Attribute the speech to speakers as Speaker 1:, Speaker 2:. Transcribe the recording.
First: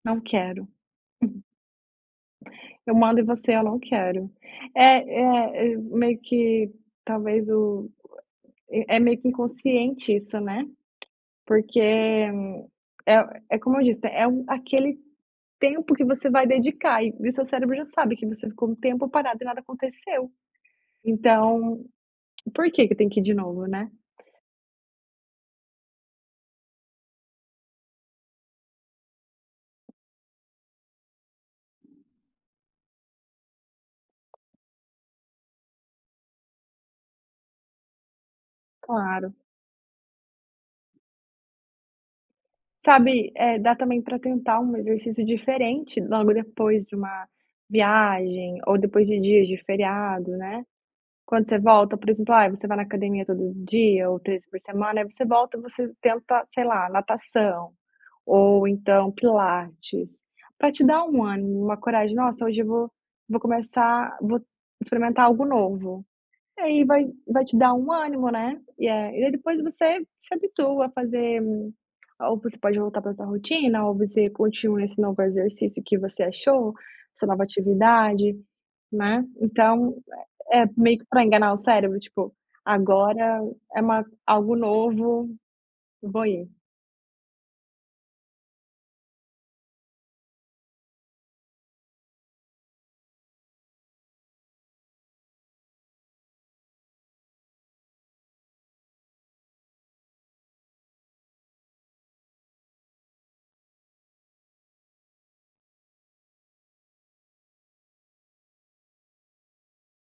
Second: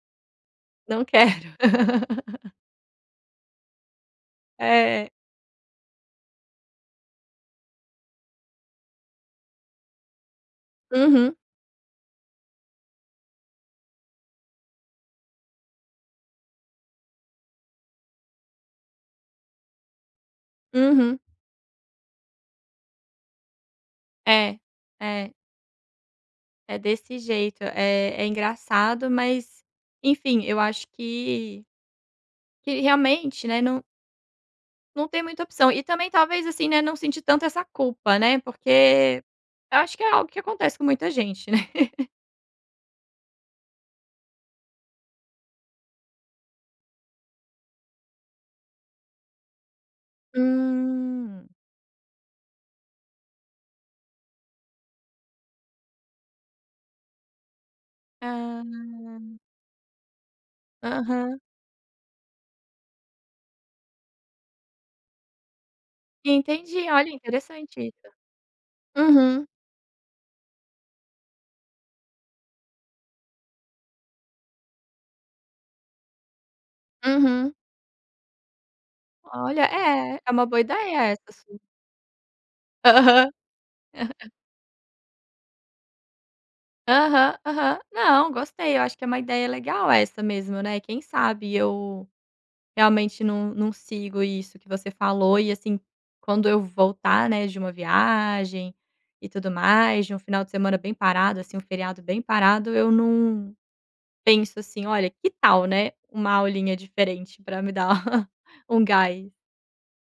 Speaker 1: Não quero.
Speaker 2: Não quero.
Speaker 1: Eu mando em você, eu não quero. É,
Speaker 2: É.
Speaker 1: é, e meio que talvez o é é meio que inconsciente isso, né.
Speaker 2: Uhum.
Speaker 1: Porque é é como eu disse, é um aquele tempo que você vai dedicar e e o seu cérebro já sabe que você ficou um tempo parado e nada aconteceu.
Speaker 2: Uhum.
Speaker 1: Então, por quê que tem que ir de novo, né.
Speaker 2: É, é. É desse jeito, eh, é engraçado, mas enfim, eu acho que que realmente, né, não não tem muita opção e também, talvez, assim, né, não sentir tanto essa culpa, né, porque
Speaker 1: Claro.
Speaker 2: eu acho que é algo que acontece com muita gente, né.
Speaker 1: Sabe, eh, dá também para tentar um exercício diferente logo depois de uma viagem ou depois de dias de feriado, né. Quando
Speaker 2: Hum.
Speaker 1: você volta, por exemplo, ai você vai na academia todo dia ou 3 vezes por semana aí você volta, você tenta, sei lá, natação,
Speaker 2: Ah.
Speaker 1: ou então pilates, para te dar um
Speaker 2: Aham.
Speaker 1: ânimo, uma coragem, "nossa hoje eu vou vou começar vou experimentar algo novo", e aí
Speaker 2: Entendi.
Speaker 1: vai
Speaker 2: Olha,
Speaker 1: vai te dar
Speaker 2: interessante
Speaker 1: um
Speaker 2: isso.
Speaker 1: ânimo, né. E a e aí
Speaker 2: Uhum.
Speaker 1: depois você se habitua a fazer ou você pode voltar para sua rotina, ou você continua esse novo exercício que você achou, essa nova
Speaker 2: Uhum.
Speaker 1: atividade, né.
Speaker 2: Olha.
Speaker 1: Então
Speaker 2: É, é uma boa
Speaker 1: é é
Speaker 2: ideia
Speaker 1: meio que para
Speaker 2: essa
Speaker 1: enganar o
Speaker 2: sua.
Speaker 1: cérebro, tipo:
Speaker 2: Aham.
Speaker 1: "Agora é uma algo novo, vou ir".
Speaker 2: Aham, aham. Não, gostei, eu acho que é uma ideia legal essa mesmo, né, quem sabe eu realmente não não sigo isso que você falou e assim, quando eu voltar, né, de uma viagem e tudo mais, de um final de semana bem parado, assim, um feriado bem parado eu não penso, assim: "Olha, que tal, né, uma aulinha diferente para me dar um gás".